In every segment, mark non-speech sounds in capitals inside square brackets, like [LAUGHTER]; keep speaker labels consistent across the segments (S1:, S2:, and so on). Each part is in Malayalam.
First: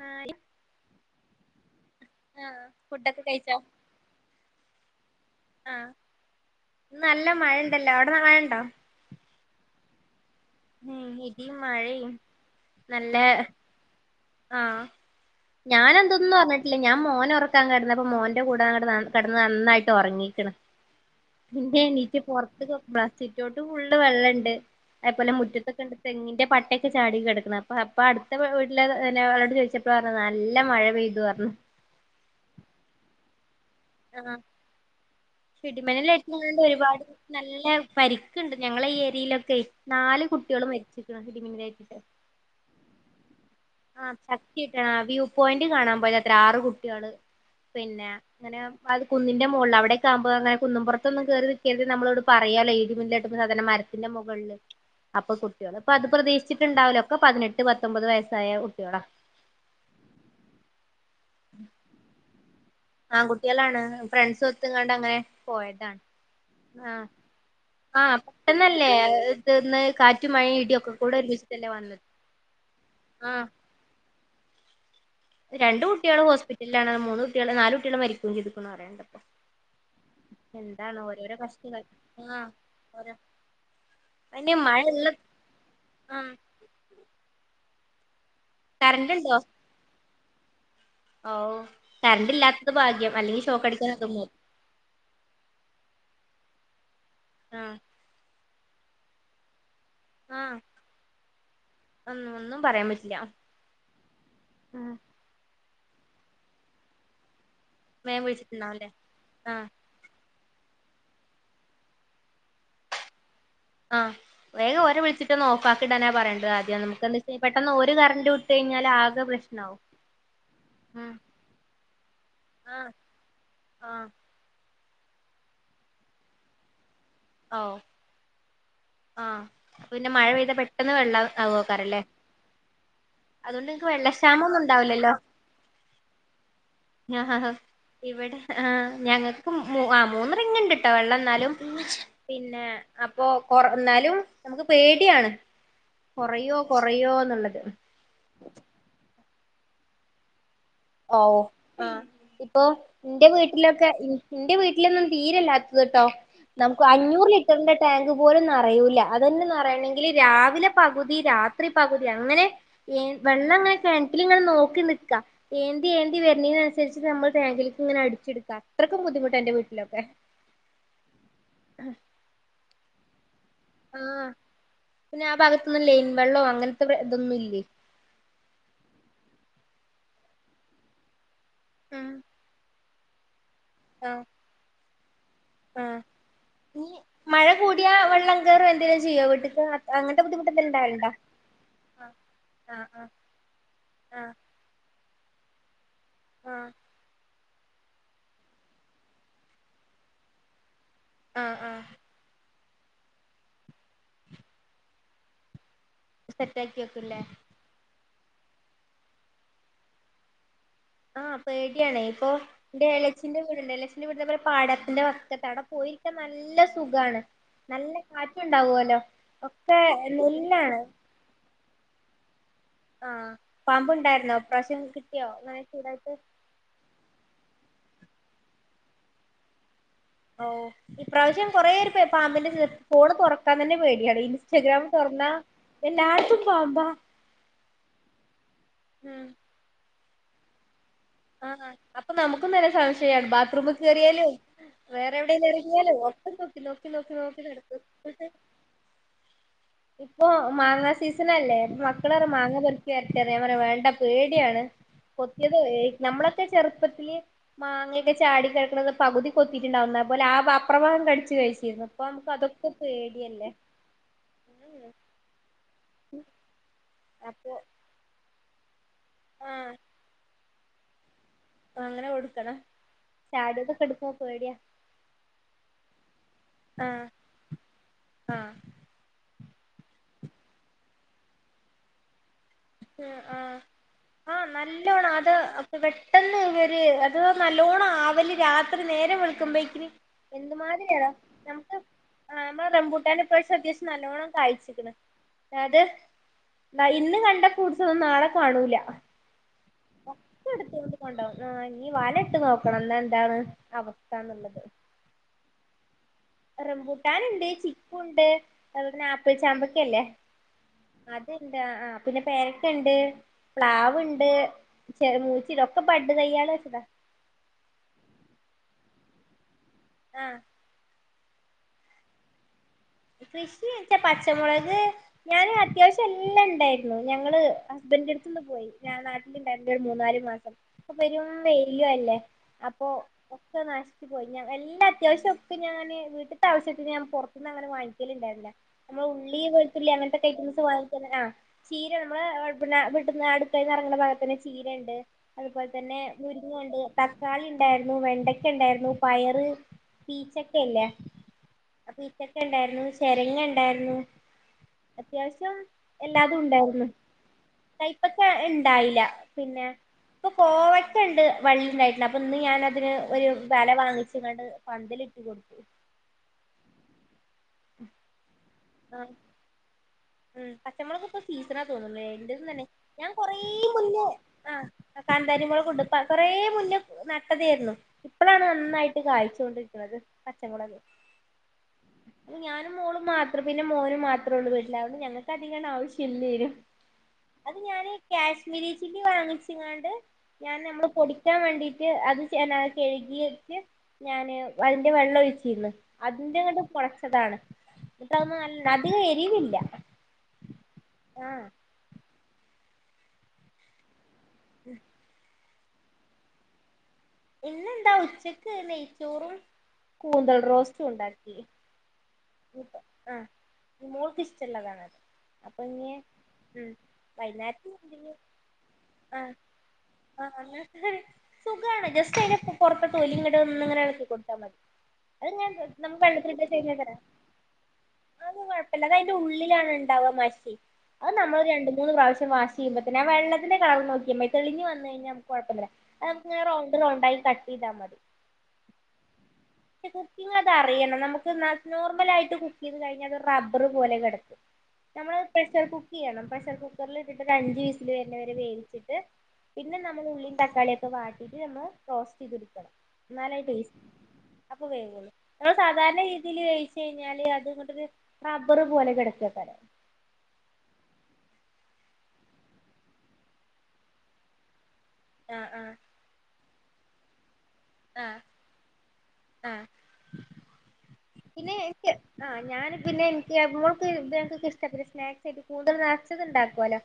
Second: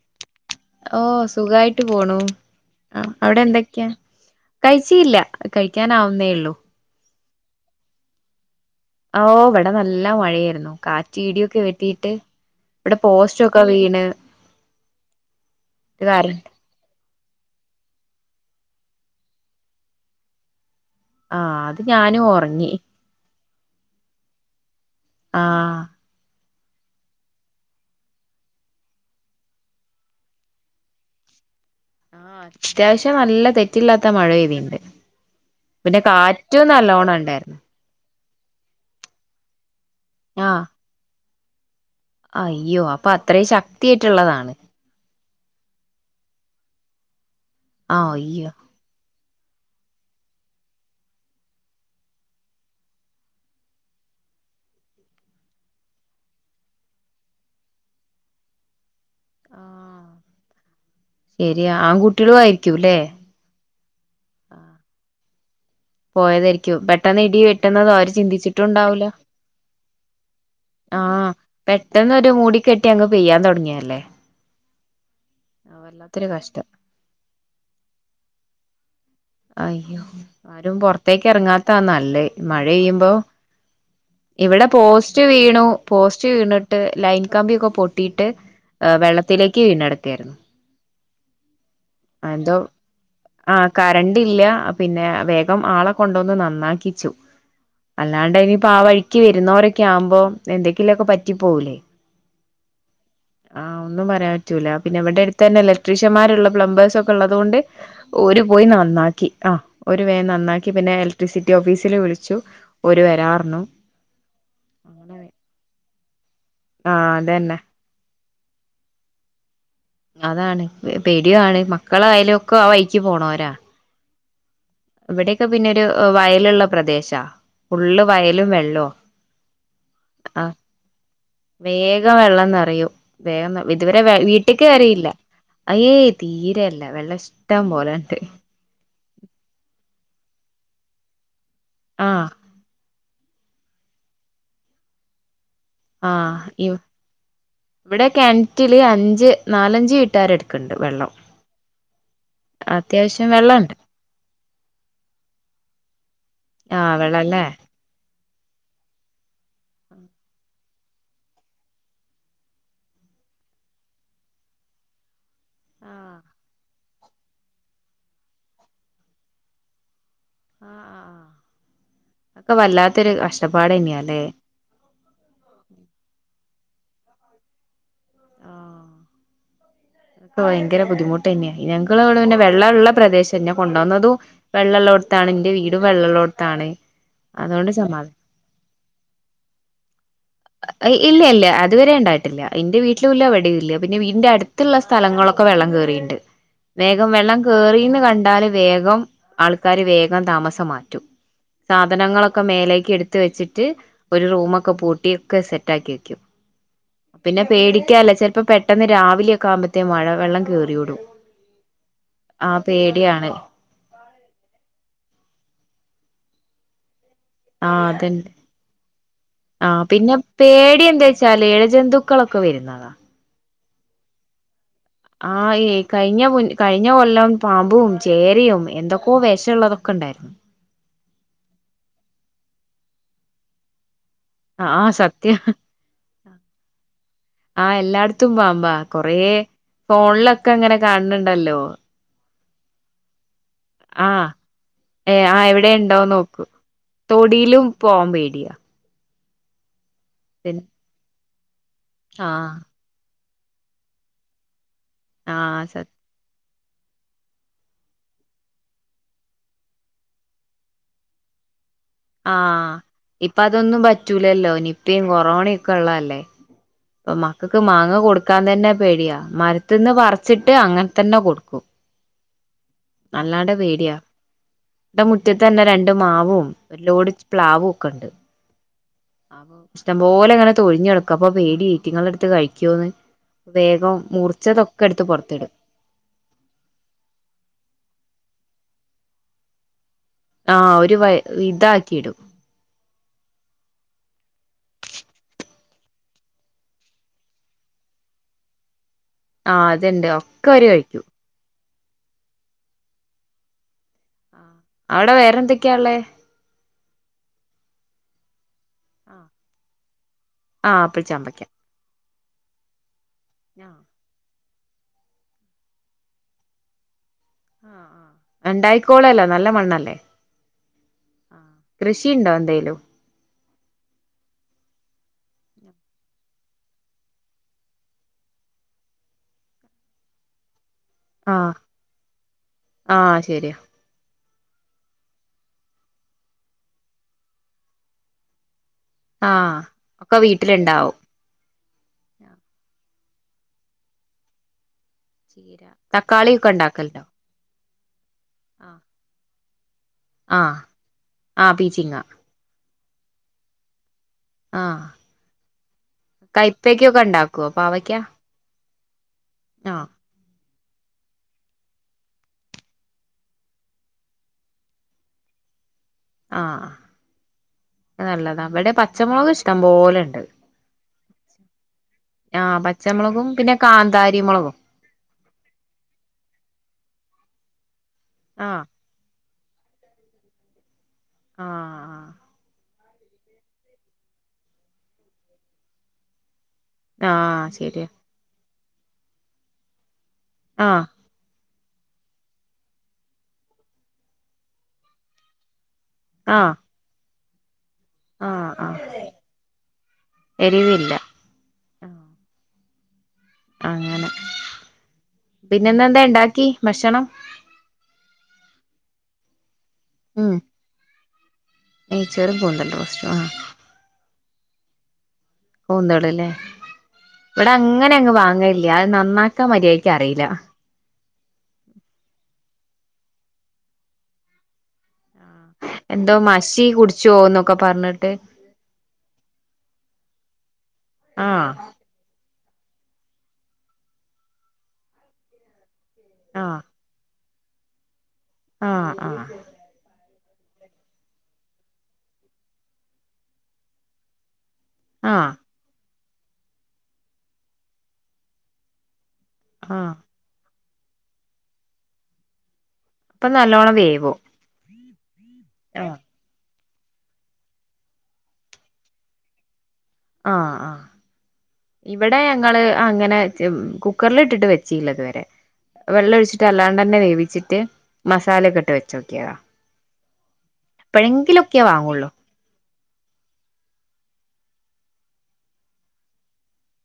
S1: ഹായ്
S2: ഓ സുഖായിട്ട് പോണു
S1: ആഹ് ഫുഡൊക്കെ
S2: അവിടെ
S1: കഴിച്ചോ
S2: എന്തൊക്കെയാ കഴിച്ചീല
S1: ആഹ്
S2: കഴിക്കാന ആാവുന്നേ ഉള്ളു
S1: നല്ല മഴ ഉണ്ടല്ലോ അവിടന്ന് മഴ ഉണ്ടോ
S2: ഓ ഇവിടെ നല്ല മഴയല്
S1: ഉ ഇടും മഴയും
S2: ഇവിടെ
S1: നല്ല
S2: പോസ്റ്റൊക്കെ വീണ്
S1: ആഹ
S2: ഒരു കാരണം
S1: ഞാനിതൊന്നുറഞ്ഞിട്ടില്ല ഞാൻ മോൻ ഉറക്കാൻ കിടന്നപ്പ മോന്റെ കൂടെ അങ്ങട്കിടന്ന് നന്നായിട്ട് ഉറങ്ങീിക്കണ്
S2: ആ അത്
S1: നീചേ
S2: ഞാനും ഉറങ്ങി
S1: പറത്തക്ക ബ്ര [INAUDIBLE] ങ്ങോട്ട് ഫുള്ള് വെള്ളണ്ട് അതപോലെ
S2: ആ
S1: മുറ്റത്തെക്കെണ്ട്തെങ്ങിന്റെ പട്ട ട്ടൊക്കെ ചാടികിടക്കണ് അപ്പ അപ്പൊ അടുത്ത വീട്ടിലഎന്ന അവളോട് ചോദിച്ചപ്പോ പറഞ്ഞത് നല്ല മഴ പെയ്തു പറുഞ്ഞു
S2: ആ അത്യാവശ്യം നല്ല പറ്റില്ലാത്ത മഴ പെയതിുണ്ട്
S1: ഇടിമിന്നലേക്കു ന്നതൊണ്ട് ഒരുപാട്
S2: ഉണ്ടായിരുന്നു
S1: നല്ല ക്കണ്ട് ഞങ്ങള ഏരിയയിലൊക്കെ നാല്
S2: ആ
S1: കുട്ടികളും മരിച്ചിരിക്കണ് ് [INAUDIBLE]
S2: അയ്യോ അപ്പൊ അത്രയും
S1: ആഹ്
S2: ശക്തിയായിട്ടുള്ളതാണ്
S1: ശക്തിയായിട്ടാണ് ആഹ് വ്യൂ പോയിന്റ് കാണാൻ പോയത് അത്ര ആറ് കുട്ട്യള്
S2: ആ
S1: പിന്നെ
S2: അയ്യോ
S1: അങ്ങനെ അത് കുന്നിന്റെ മുകള് അവിടെ ുമ്പോ അങ്ങെ കുന്നുംപുറത്തൊന്നും കേയറി നിിക്കക്കരുത് നമ്മളോട് പറയാല ഇടിമിന്നല് കേട്ടപ്പ സാധാരണ മരത്തിന്റെ മുകളില് അപ്പൊ കുട്ടികളള് അപ്പൊ അത് പ്രതീിച്ചിട്ടുണ്ടാവല്ലോ ഒക്കെ പതിനെട്ട് പത്തൊമ്പത്യസായ കുട്ടികളാ
S2: ആഹ ശരിയാ ആൺകുട്ടികളും ആയിരിക്കൂല്ലേ
S1: ആൺകുട്ടികൾ ആണ് ഫ്രണ്ട്സ് ഒത്തങ്ങാണ്ട അങ്ങനെ പോയതാണ്
S2: പോയതായിരിക്കും
S1: ആഹ്
S2: പെട്ടന്ന് ഇടി വെട്ടുന്നത അവര്
S1: ആഹ് പെട്ടെന്നല്ലേ
S2: ചിന്തിച്ചിട്ടുംണ്ടാവൂല
S1: ഇത്ന്ന് കാറ്റും മഴയും ഇടിയൊക്കെ കൂടെ
S2: ആഹ
S1: ഒരുമിച്ചിട്ടല്ലേ വന്നത്
S2: പെട്ടന്ന് ഒരു മൂടി കെട്ടി അങ്ങ് പെയ്യാൻ തുടങ്ങിയല്ലേ
S1: രണ്ടു കുട്ടികളെ ഹോസ്പിറ്റലിലാണ് മൂന്ന് കുട്ടികളെ നാല് കുട്ടികളെ മരിക്കയും ചെയ്തു ന്നിപ്പ പറയണേ
S2: അയ്യോ ആരും പുറത്തേക്ക്
S1: ഓരോരോ കഷ്ടകാലം
S2: ഇറങ്ങാത്താനല്ലത്
S1: ആഹ്
S2: മഴെയ്യുമ്പോ
S1: ഓരോ അയിന്
S2: ഇവിടെ
S1: മഴ ഇള്ള
S2: പോസ്റ്റ് വീണു
S1: ആഹ്
S2: പോസ്റ്റ് വീണിട്ട് ലൈൻകമ്പിയൊക്കെ പൊട്ടി ട്ടീട്ട് വെള്ളത്തിലേക്ക് വീണടക്കും ല്ലാരുന്നു
S1: ഓ കറണ്ട് ഇല്ലാത്തത് ഭാഗ്യം അല്ലെങ്കിൽ ഷോക്കടിക്കാൻ അതും മതി
S2: ണ്ടില്ല പിന്നെ വേഗം ആളെ കൊണ്ടുവന്ന് നന്ന നാക്കിച്ചു
S1: ആഹ്
S2: അല്ലാണ്ടയന് അപ്പൊ ആ വഴിക്ക് വരുന്നോര് ഒറ്റക്കാവുമ്പോ
S1: ആഹ്
S2: എന്തെക്കിലൊക്കെ പറ്റിപ്പോവുലേ
S1: ഒന്നും ഒന്നും പറയാൻ പറ്റില്ല
S2: ആ ഒന്നും പറയാൻ പറ്റൂല
S1: ഉം
S2: പിന്നെ ഇവടെഅടുത്തന്നെയല്ലേ ത്രിഷൻമാരുള്ള പ്ലമ്പേഴ്സൊക്കെ ഇള്ളതു കൊണ്ട്
S1: മേം
S2: ഓര്
S1: വ്ള്ച്
S2: പോയി നന്നാക്കി ആ ഒരു വെ നന്നാക്കി പി ന്നെ ഇലക്ട്രിസിറ്റി ഓഫീസില് വിളിച്ചു ഓർ വെറാർഞ്ഞു
S1: ആഹ് വേഗം ഓരെ വിളിച്ചിട്ടൊന്ന് ഓഫാക്കിടാനാ പറയേണ്ടത് ആ ദ്യം യ്യാ നമുക്
S2: ആഹ്
S1: എന്തെച്ചാ
S2: അതന്നെ
S1: പെട്ടെന്ന് ഒരു കരണ്ട് വിട്ടു കഴിഞ്ഞാൽ ആകെ പ്രശ്ന [INAUDIBLE]
S2: അതാണ് പേടിയോണ് മക്കളായാലും ഒക്കെ ആ
S1: ആഹ്
S2: വഴിക്ക് പോണോരാ
S1: ആഹ്
S2: ഇവിടെ ഒക്കെ പിന്നൊരു വയലുള്ള പ്രദേശ് ടാ
S1: ഓഹ്
S2: ഫുള്ള് വയലും വെ െ. ള്ളാം
S1: ആഹ് പിന്നെ മഴ
S2: ആ
S1: പെയ്താ പെട്ടെന്ന് വെള്ളം ആവോക്കാരല്ലേ
S2: വേഗം വെള്ളംനിറയും
S1: അതുകൊണ്ട്
S2: വേഗം
S1: നിങ്ങക്ക്
S2: ഇതുവരെ
S1: വെള്ളക്ഷാമം
S2: വീട്ടി
S1: ഒന്നും
S2: കയറി യില്ല
S1: ഉണ്ടാവില്ലല്ലോ
S2: അയേ തീരെ അല്ല വെള്ള ഇഷ്ടം പോലെഒ ണ്ട്.
S1: ഞങ്ങക്കും മൂആ വെള്ളം എന്നാലും
S2: ആഹ്
S1: പിന്നെ അ ബോക് കൊറ് ന്നാലും നമുക്ക് പേടിയാണ്
S2: ആഹ്
S1: കൊറയോ
S2: ഇവ്
S1: കൊറയോ എന്നുള്ളത്
S2: ഇവിടെ കെൻറ്റില് അഞ്ച് നാലഞ്ച് വീട്ടുകാര് എട്
S1: ഔ. ഇപ്പോ
S2: അത്യാവശ്യം
S1: ഇന്റെ
S2: വെള്ളണ്ട്
S1: വീട്ടിലൊക്കെ ഇന്റെ വീട്ടിലൊന്നും തീരെ ഇല്ലാത്തത് ട്ടോ നമുക്ക്
S2: ആഹ്
S1: അഞ്ഞൂറ്
S2: വെള്ളല്ലേ
S1: ലിറ്ററിന്റെ ടാങ്ക് പോലും നറയൂല. അതന്നെ നറയണെങ്കിൽ രാവിലെ പകുതി രാത്രി പകുതി അങ്ങനെ വെള്ള അങ്ങനെ കെൻറ്റിൽ ഇങ്ങനെ നോക്കി നിക്കാ
S2: ആഹ്
S1: ഏന്തിഏന്തി വര്ണീനന്സരിച്ച് നമ്മൾ ടാങ്കിൽക്ക്ങ്ങനെ അടിച്ചെടുക്കാ. അത്രയ്ക്കും ബുദ്ധിമുട്ടാ ഇന്റെ വീട്ടിലൊക്കെ
S2: ആ ആ ആ ഒക്കെ വല്ലാത്തൊരു കഷ്
S1: ആ പിന്നെ ആ ഭാഗത്തൊന്നും ലയിൻ വെള്ളോ അങ്ങനെ ഇത് അവിടെ അതൊന്നും ഇല്ലേ
S2: ഇനിക്ക് ഭയങ്കര ബുദ്ധിമു തന്നെയ ഞങ്ങള് പിന്നെ വെള്ള ഒള്ളെ പ്രദേശം
S1: ആ
S2: എന്നെകൊണ്ടുവന്നതും വെള്ള ഒള്ളോടുത്ത എന്റെ വീടും
S1: ആ
S2: വെള്ളള്ളോടത്താണ്
S1: ഇനി മഴ
S2: അതുകൊണ്ട്
S1: കൂടിയാ
S2: സമാധാനം
S1: വെള്ളം കേറും എന്തെങ്കിലും ചെയ്യോ വീട്ട്ക്ക് അങ്ങനത്തെ ബുദ്ധിമുട്ട് എന്തേലും ഉണ്ടാവലുണ്ടോ
S2: ഇല്ല ഇല്ല അതുവരെ ഉണ്ടായിട്ടില്ല എന്റെ
S1: ആ ആ
S2: വീട്ടിലും ഇല്ല എവിടേയും ഇല്ല പിന്നെ
S1: ആ
S2: വീടിന്റെ അടുത്തുള്ള സ്ഥങ്ങളൊക്കെ വെള്ളം കേറിനു
S1: ആഹ്
S2: വേഗം വെള്ളം കേറീന്ന് കണ്ടാല് വേഗം ആൾക്കാര് വേഗം താമസമാ റ്റും
S1: ആഹ് ആഹ്
S2: സാധനങ്ങളൊക്കെ മേലേ എടുത്ത് വെച്ചിട്ട് ഒരു റൂമൊക്കെ പൂട്ടി ക്കെ സെ റ്റ ആക്കി വെക്കും
S1: സെറ്റാക്കി വെക്കുംല്ലേ
S2: പിന്നെ പേടിക്കാല്ലെ ചിലപ്പോ പെട്ടെന്ന് രാവിലെ ഒക്കെ ആകുമ്പെ മഴ വെള്ളം
S1: ആ പേടിയാണേ ഇപ്പൊ
S2: ആ
S1: എന്റെ
S2: പേടിയാണ്
S1: എളയച്ചിന്റെ വീട്ണ്ട് എളയച്ചിന്റെ വീട് പാടത്തിന്റെ വക്കത്താ ആണ് പോയിരിക്കാൻ നല്ല സുഖാണ്
S2: ആ
S1: നല്ല
S2: അത്ണ്ട്
S1: കാറ്റുണ്ടാവുവല്ലോ
S2: ആ
S1: ഒക്കെ
S2: പിന്നെ
S1: നെല്ലാണ്
S2: പേടി എന്താച്ചാല് എഴജന്തുക്കളൊ ഒക്കെ വരുന്നതാ
S1: പാമ്പ് ഉണ്ടായിരുന്നോ
S2: ആ എ കഴിഞ്ഞ കഴിഞ്ഞ കൊല്ലം പാമ്പും ചേരയും എന്തൊക്കോ വേഷ ഉള്ളതോ
S1: ഓ ഇപ്രാവശ്യം കൊറേ പാമ്പിന്റെ ഫോണ് തെറക്കാൻ തന്നെ പേടി
S2: ആ ആ സത്യ
S1: എല്ലായിടത്തും പാമ്പാ
S2: ആ എല്ലായിടത്തും പാമ്പാ കൊറേ
S1: ഉം
S2: ഫോൺ ലൊക്കെ ലെങ്ങനെ കണ്ഉണ്ടല്ലോ
S1: ആഹ് അപ്പൊ നമുക്കും സംശയമാ ബാത് റൂംക്ക് കേറിയാലും
S2: ഏ
S1: വേറെ എവിടേലും
S2: ആഹ് എവിടെ
S1: ഇറങ്ങിയാലും
S2: ഉണ്ടോ
S1: ഒക്കെ
S2: നോക്കും
S1: നോക്കി നോക്കി നോക്കി നോക്കി
S2: തൊടിയിലും
S1: നടക്കും
S2: പോവാൻ പേടിയാ
S1: ഇപ്പോ
S2: പിന്നെ
S1: മാങ്ങാ സീസ്- ഇതിനല്ലേ മക്കളരു
S2: ആഹ്
S1: മാങ്ങ പെർക്കിയായിരുന്നു ചെറിയ പറ വേണ്ട പേടിയാണ് കൊത്തിയത്
S2: ആഹ് സ
S1: നമ്മളൊക്കെ ചെറുപ്പത്തില് മാങ്ങയൊക്കെ ചാടികിക്കണ പകുതി കൊത്തിട്ടുണ്ടാവുന്ന അതുപോലെ ആ അപ്രവാഹം കടിച്ച് കഴിച്ചിരുന്നു അപ്പൊ നമുക്ക്
S2: ആ
S1: അതൊക്കെ
S2: ഇപ്പ
S1: പേടിയല്ലേ
S2: അതൊന്നും പറ്റൂലല്ലോ നിപ്പിം കൊറോണൊക്കെ ഉള്ളല്ലേ ഇപ്പൊ
S1: അപ്പൊ
S2: മക്കക്ക് മാങ്ങ കൊടുക്കാൻ ന്നെ പേടിയാ
S1: ആഹ്
S2: മരത്ത്ന്ന് പറച്ച് അങ്ങനെ തന്നെ കൊട് ക്കും
S1: അങ്ങനെ കൊടുക്കണം
S2: അല്ലാണ്ടെ
S1: ചാടിയതൊക്കെ
S2: പേടിയാ
S1: എടുക്കുമ്പോ പേടിയാ
S2: ന്റെ മുറ്റത്ത് തന്നെ രണ്ടു മാവും
S1: ആഹ്
S2: എല്ലോടി പ്ലാവക്കെ ഇണ്ട്
S1: ആഹ്
S2: അപ്പൊ ഇഷ്ടംപോലങ്ങനെ തൊഴിഞ്ഞടുക്ക. അപ്പ പേടിയാ ഈറ്റിങ്ങൾ എടുത്ത് കഴിക്
S1: ഉം ആ ആ
S2: എടുത്ത്
S1: നല്ലോണത്
S2: പുറത്തിടും
S1: അപ്പ പെട്ടെന്ന് ഇവര് അത് നല്ലോണം ആവല് രാത് ത്രി നേരം വെള്ക്ക്മ്പേക്കിന്
S2: ആഹ് ഒരു
S1: എന്ത്മാതിരിയാടാ?
S2: വ
S1: നമ്ക്ക്
S2: ഇതാക്കി ഇടും
S1: ആ നമ്മള റംമ്പൂട്ടാന് ഇപ്രാവശ്യം അത്യാവശ്യം നല്ലോണം കായ്ച്ചിക്ക്ണ്. അത് ആ ഇന്ന് കണ്ട കുടിച്ചതൊന്നും നാളെ കാണൂല
S2: ആ അത്ണ്ട്
S1: ഒക്കെ
S2: ഒക്കെവര്
S1: എടുത്തോണ്ട്
S2: കഴിക്കും
S1: കൊണ്ടോവും ആഹ് ഇനി വല ഇട്ട് നോക്കണം എന്ന എന്താണ് അവസ്
S2: ആ അവിടെ വേറെന്തൊക്കെയാള്ളെ?
S1: റംബൂട്ടാനിണ്ട് ചിക്കു ഉണ്ട് അത്പോലത്തന്നെ
S2: ആഹ്
S1: ആപ്പിൾ ചാമ്പക്ക ഇല്ലേ?
S2: ആപ്പിൾ ചാമ്പക്ക
S1: അതിണ്ട് ആ പിന്നെ പേരയ്ക്കണ്ട് പ്ലാവ്ണ്ട് ചെ മൂച്ചി ഇതൊക്കെ ബഡ്ഡ് തയ്യാള്ച്ചതാ
S2: ആ ആ ഇണ്ടായിക്കോളുവല്ലൊ നല്ല മണ്ണൽ
S1: ആഹ്
S2: ആ കൃഷിണ്ടോ എന്തേലും?
S1: കൃഷീച്ചാ പച്ചമൊളക്, ഞാൻ അത്യാവശ്യെല്ലണ്ടേര്ന്നു. ഞങ്ങള് ഹസ്ബന്റട്ത്തൊന്ന് പോയി. ഞാൻ നാട്ടിലിണ്ടായിര്ന്നില്ല ഒരു മൂന്നാല് മാസം പെരും
S2: ആഹ്
S1: വെയിലു അല്ലേ. അപ്പൊ
S2: ആഹ് ശരിയാ
S1: ഒക്കെ നശിപ്പിച് പോയി ഞ എല്ലത്യാവശ്യം ഒക്കെ ഞാന് വീട്ട്ത്തെ ആവശ്യത്തിന് ഞാൻ പൊറത്ത്ന്ന്ങ്ങനെ വാങ്ങിക് ക്കല് ഇണ്ടായിര്ന്നില്ല നമ്മളെ ഉള്ളി
S2: ആഹ്
S1: വെളുത്തുള്ളി
S2: ഒക്കെ
S1: അങ്ങനത്തെക്കെ ഐറ്റംസ്
S2: വീട്ടിലുണ്ടാവും
S1: വാങ്ങിക്കാന് ആ, ചീര നമ്മള് പിന്നെ [UNINTELLIGIBLE] അട്ക്കളന്നെറങ്ങ്ന്ന ഭാഗത്തന്നെ ചീര ഇണ്ട്
S2: ചീര
S1: അത്പോലത്തന്നെ
S2: തക്കാളി ഒക്കെ
S1: മുരിങ്ങ ഇണ്ട്
S2: ഉണ്ടാക്കലുണ്ടോ
S1: തക്കാളി ഇൺ ണ്ടായിരുന്നു വെൺ ണ്ടക്ക ഇണ്ടാര്ന്നു. പയറ് പീച്ചക്ക
S2: ആഹ്
S1: ഇല്ലേ?
S2: ആഹ്
S1: ആ
S2: പീച്ചിങ്ങ
S1: പീച്ചക്ക ഇണ്ടാര് ചെരങ്ങ ഇണ്ടായ്രുന്നു
S2: ആഹ്
S1: അത്യാവശ്യം എല്ലാതും ഇണ്ടായ്രുന്നു.
S2: കൈപ്പക്കൊക്കെ ഉണ്ടാക്കുവോ പാവയ്ക്ക
S1: കൈപ്പക്ക ഇണ്ടായില്ല. പിന്നെ
S2: ആഹ്
S1: കോവയ്ക്കണ്ട് വള്ളിണ്ടായിട്ട്ണ്ട്. അപ്പൊ ഇന്ന് ഞാനതിന് ഒരു വല വാങ്ങിച്ച്ങ്ങാണ്ട് പന്തലിട്ട് കൊടുത്തു.
S2: ആഹ് അത് നല്ലതാ ഇവിടെ
S1: ആ
S2: പച്ചമുളക് ഇഷ്ടം പോലെണ്ട്
S1: ഉം പച്ചമൊളകിപ്പ സീസണാ തോന്നുന്നേ. ഇന്റെതും
S2: ആഹ്
S1: തന്നെ, ഞാൻ
S2: പച്ചമുളകും
S1: കൊറേ
S2: പിന്നെ
S1: മുന്നേ,
S2: കാന്താരി മുളകും
S1: ആ കാന്താരിമൊളകും ണ്ട്. പ്പ കൊറേ മുന്നേ ന ട്ടതേര്ന്നു ഇപ്പളാണ്
S2: ആഹ്
S1: നന്നായിട്ട് കായ്ച് ചോണ്ടിരിക്ണത് പച്ചമൊളക്
S2: ആഹ്
S1: ഇനി ഞാൻ ഉം മോളും മാ അത്ര പിന്നെ മോന് മാത്രള്ളൂ വീട്ടില് അതുകൊണ്ട് ഞങ്ങൾക്ക് അധികാണ്ട് ആവശ്യം ഇല്ലേനു
S2: ആ ശെരിയാ
S1: ശ്മീരി ചില്ലി വാങ്ങിച്ച്ങ്ങാണ്ട് ഞാൻ
S2: ആഹ്
S1: നമ്മള് പൊടിക്കാൻ വേണ്ടി അത് ച ന്നാ കഴ്കിയിട്ട് ഞാന് അതിന്റെ വെള്ളം ഒഴ്ച്ചീന്ന്
S2: ആഹ്
S1: അതിന്റെങ്ങട് പ അതാണ് ഇതാകുമ്പോ
S2: ആഹ്
S1: നൽ
S2: ആഹ്
S1: അധികം എരിവില്ല
S2: എരിവില്ല
S1: ആ
S2: അങ്ങനെ പിന്നെന്നെന്തേണ്ടാക്കി ഭഷണം
S1: ഇന്നെന്താ ഉച്ചക്ക് നെയ്ച്ചോറും കൂന്തൾ റോസ്റ്റുണ്ടാ ക്കി
S2: ടീച്ചറ് [UNINTELLIGIBLE]
S1: ടല്ലതാണത് അപ്പൊഞ്ഞ് ഉം
S2: ഇവിടെ അങ്ങനെ അങ്ങ്
S1: വൈന്നാര്ത്ത്നെന്തെങ്കിലും
S2: വാങ്ങലില്ല അത്
S1: ആ
S2: നന്നാക്കാൻ മര്യാദക്ക് അറിയില്ല
S1: ആ അങ്ങ സുഖാണ് ജസ് പൊർത്തെ തൊലി ഇങ്ങട് ഒന്ന്ങ്ങനെ എളക്കി കൊട്ത്താ മതി അത്ങ്ങനെ നമുക്ക്
S2: എന്തോ
S1: വെള്ളത്തിൽ ഇട്ട് വെച്ച്
S2: മഷി
S1: കഴിഞ്ഞാൽ
S2: കുടിച്ചോന്നൊക്കെ പറഞ്ഞിട്ട്
S1: അത് കൊഴപ്പല്ല അത് അതിന്റെ ഉള്ളിലാണ് ഉണ്ടാവാ മഷി അത് നമ്മൾ
S2: ആഹ്
S1: രണ്ട് മൂന്ന് പ്രാവശ്യം വാഷ് ചെയ്യുമ്പ തന്നെ ആ വെള്ളത്തിന്റെ കളറ് നോക്കിയാ മതി തെളിഞ്ഞു വന്ന് കഴിഞ്ഞാ കൊഴപ്പല്ല [UNINTELLIGIBLE] കട്ട്യ്താ മതി
S2: ആ ആ
S1: പക്ഷെ കുക്കിംഗ് അത് അറിയണം നമുക്ക് നോർമലായിട്ട് കുക്ക് ചെയ്ത് കഴിഞ്ഞാ അത് റബ്ബർ പോലെ കെടക്കും നമ്മള്
S2: ആഹ്
S1: പ്രഷർ കുക്ക് ചെയ്യണം പ്രഷർ കുക്കറിൽ ഇട്ടിട്ട് ഒരു അഞ്ച് വീസിൽ വരുന്നവരെ വേവിച്ചിട്ട് പിന്നെ
S2: ആഹ്
S1: നമ്മള് ഉള്ളീം തക്കാളി വാട്ടി ഇത് നമ്മൾ റോസ്റ്റ് ചെയ്തെടുക്കണം.
S2: അപ്പൊ
S1: എന്നാലെ
S2: നല്ലോണം
S1: ടേസ്റ്റ്
S2: വേവും
S1: അപ്പൊ വേവുള്ളൂ നമ്മള്
S2: ആഹ്
S1: സാധാരണ രീതിയില് വേവി കഴിഞ്ഞാല് അത്ങ്ങോട്ടൊരു റബ്ബർ പോലെ കിടക്കയ്ക്കാരം.
S2: ആഹ് ആഹ് ഇവിടെ ഞങ്ങള് അങ്ങനെ കുക്കറിൽ ഇട്ടിട്ട് വെ ചില്ല ഇതുവരെ
S1: ആഹ് ആഹ്
S2: വെള്ളം ഒഴി അല്ലാടന്നെ വേവിച്ച ട്ട്
S1: ആഹ്
S2: മസാല കെട്ട് വെ ചോക്കിയാ
S1: ആഹ് പിന്നെ
S2: എപ്പഴിങ്കിലോക്കെ
S1: എനിക്ക്
S2: വാങ്ങൊള്ളൂ
S1: ആഹ് ഞാൻ പിന്നെ എനിക്ക് [UNINTELLIGIBLE] ഇഷ്ടപ്പെട്ട സ്നാക്സ് കൂടുതൽ സ്നാക്സ് ഉണ്ടാക്കൊല്ലോ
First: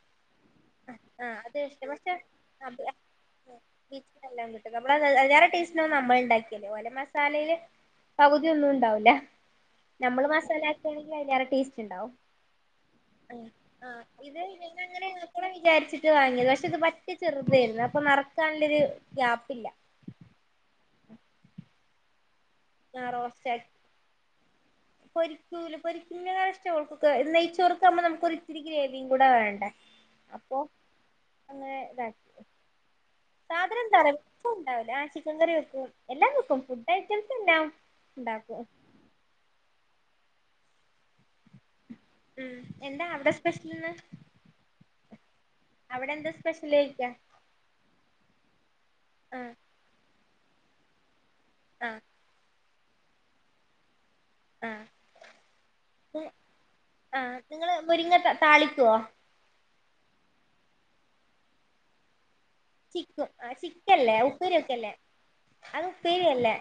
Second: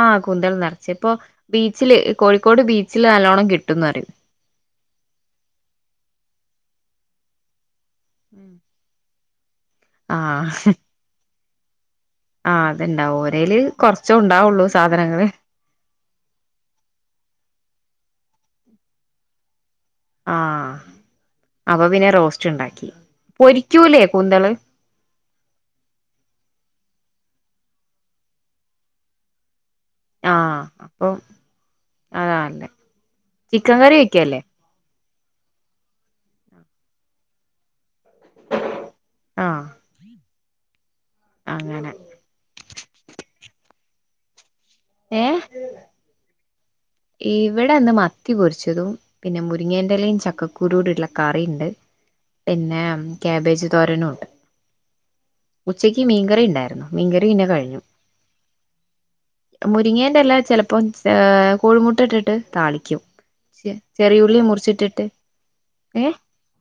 S2: ആ
S1: ആ അത് ഇഷ്ടം പക്ഷെ
S2: കോഴിക്കോട് ബീച്ചില് നല്ലോണം കിട്ടുംന്ന് പറയും
S1: എല്ലാം കിട്ട അ വേറെ ടേസ്റ്റിനന്ന് നമ്മൾ ഉണ്ടാക്കി ഓലെ മസാലയില് പകുതിയാന്നും ഉണ്ടാവൂല നമ്മള് മസാലാക്കക്കുകയാണെങ്കി അയ്ലാറേ
S2: ആ അത്ണ്ടാവും ഓരൽ
S1: ആഹ്
S2: കൊറച്ച
S1: ഇത്
S2: ഉണ്ടാവുള്ളൂ
S1: ഞങ്ങൾ അങ്ങനെ
S2: സാധനങ്ങള്
S1: ആക്കണം വിചാരിച്ചിട്ട് വാങ്ങിയത പക്ഷെ ഇത് പറ്റി ചെറുതായിരുന്നു അപ്പൊ നറക്കാനുള്ള ഒരു ഗ്യാപ്പില്ല
S2: ആ അപ്പൊ പിന്നെ റോസ്
S1: ആ റോസ്റ്റാക്കി പൊരിക്കൂല്ല പൊരിക്കറെ ഇഷ്ട ഓൾക്ക് നെയ്യ്ച്ചോറ്ക്കാവുമ്പോ നമുക്കോര് ഇത്തിരി ഗ്രേവിയും കൂടെ വേണ്ടേ അപ്പൊ അങ്ങനെ ഇതാക്കി
S2: അതാ നല്ലേ ചിക്കൻ കറി വെക്കല്ലേ
S1: ഞാൻ ചിക്കൻ കറി വെക്കും എല്ലാം വെക്കും ഫുഡ് ഐറ്റംസ് എല്ലാം ണ്ടാക്കും
S2: ആഹ് അങ്ങനെ
S1: മ് എന്താ അവിടെ സ്പെഷൽന്ന് അവിടെ എന്താ സ്പെഷ്യല്
S2: ഇവിടെന്ന് മത്തി പൊരിച്ചതും പിന്നെ
S1: ആഹ്
S2: മുരിങ്ങേന്റെലയും ചക്ക [UNINTELLIGIBLE] ക്ക കുരൂടെ ഇള കറിണ്ട്
S1: ആഹ്
S2: പിന്നെ മ് ക്യാബേജ് തോരനോണ്ട്
S1: ആ
S2: ഉണ്ടായിരുന്നു
S1: ആ
S2: മീൻകറി പിന്നെ
S1: നിങ്ങള്
S2: കഴിഞ്ഞു
S1: മുരിങ്ങക്ക താളിക്കുവോ
S2: മുരിങ്ങേന്റെല ചിലപ്പോ ചേ കോഴിമുട്ട ഇട്ടിട്ട് താളിക്കും
S1: ചിക്കും ആ ചിക്കല്ലേ
S2: ചെറിയുള്ളി
S1: ഉപ്പേരി ഒക്കല്ലേ
S2: മുറിച്ചിട്ടിട്ട്
S1: അത്
S2: ഏ
S1: ഉപ്പേരിയല്ലേ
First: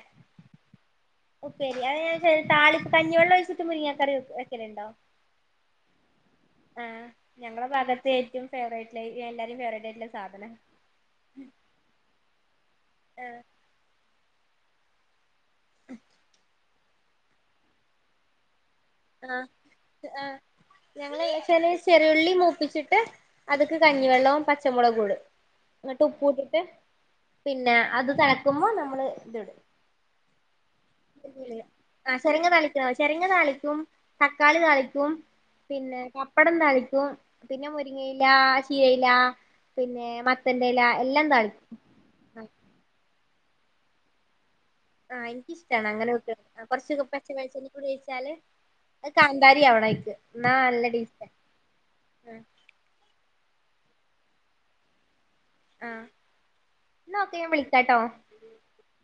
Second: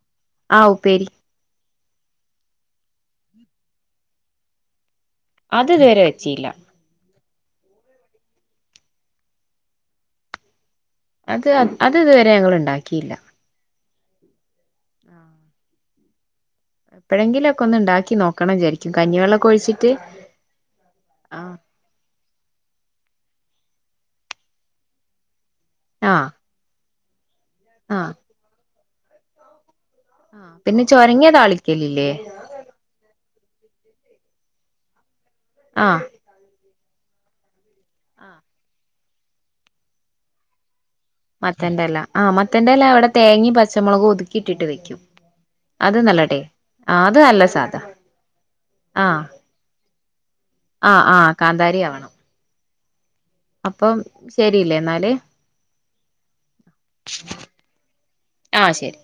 S2: ആ ഉപ്പേരി
S1: ഉപ്പേരി അ ഞാൻ താളി കഞ്ഞിവെള്ളം ഒഴിച്ചിട്ട് മുരിങ്ങക്കറി വെക്കലുണ്ടോ
S2: അത് ഇതുവരെ വെച്ചില്ല
S1: ഞങ്ങളുടെ ഭാഗത്ത് ഏറ്റവും ഫേവറേറ്റായിട്ട് എല്ലാരും ഫേവറേറ്റായിട്ടുള്ള സാധനം
S2: അത് അത് ഇതുവരെ ഞങ്ങ ഉണ്ടാക്കി ക്കില്ലാ
S1: ആഹ്
S2: എപ്പെഴെങ്കിലും ഒക്കെ ഒന്ന് ഇണ്ടാക്കി നോക്കണം വിചാരി
S1: ആ ആ ഞങ്ങൾ
S2: ആ
S1: നെച്ചാൽ ചെറുള്ളി മൂപ്പിച്ചിട്ട് അത്ക്ക് കഞ്ഞിവെള്ളോം പച്ചമുളകും ഇടും ഇന്നട്ട്
S2: ആ
S1: ഉപ്പും ഇട്ടിട്ട് പിന്നെ അത് തെളക്കുമ്പോ ന നമ്മൾ ഇത് ഇടും
S2: ആ പിന്നെ ചോരങ്ങ താളിക്കലില്ലേ
S1: ക്കും തക്കാളി താളിക്കും
S2: ആ
S1: പിന്നെ പപ്പടം തളി ക്കും പിന്നെ മുരിങ്ങ ഇല
S2: ആ
S1: ചീര പിന്നെ മത്തന്റെഎല
S2: മത്തെന്റെ എല ആ മത്തെന്റെ എല അവിടെ തേങ്ങിയിം പച്ചമൊളകും ഒത്ക്കി
S1: ആ ഇനക്ക് ഇഷ്ടാണ് അങ്ങനെ വെക്ക് കൊറചൊക്കെ
S2: ആഹ് അത്
S1: പച്ച
S2: നല്ല
S1: വെളിച്ചെണ്ണി
S2: സാധ
S1: കൂടി ഒഴിച്ചാൽ അഹ്
S2: ആഹ്
S1: കാന്താരിയാവണം അയ്ക്ക് ന്നാ നല്ല
S2: ആഹ്
S1: ടെസ്റ്റാ
S2: ആഹ് കാന്താരി ആവണം അപ്പം ശരിയിലെ ഇന്നാൽ
S1: ആ ന്നാ ഓക്കെ ഞാൻ വിളിക്കാട്ടോ
S2: ആഹ് ശരി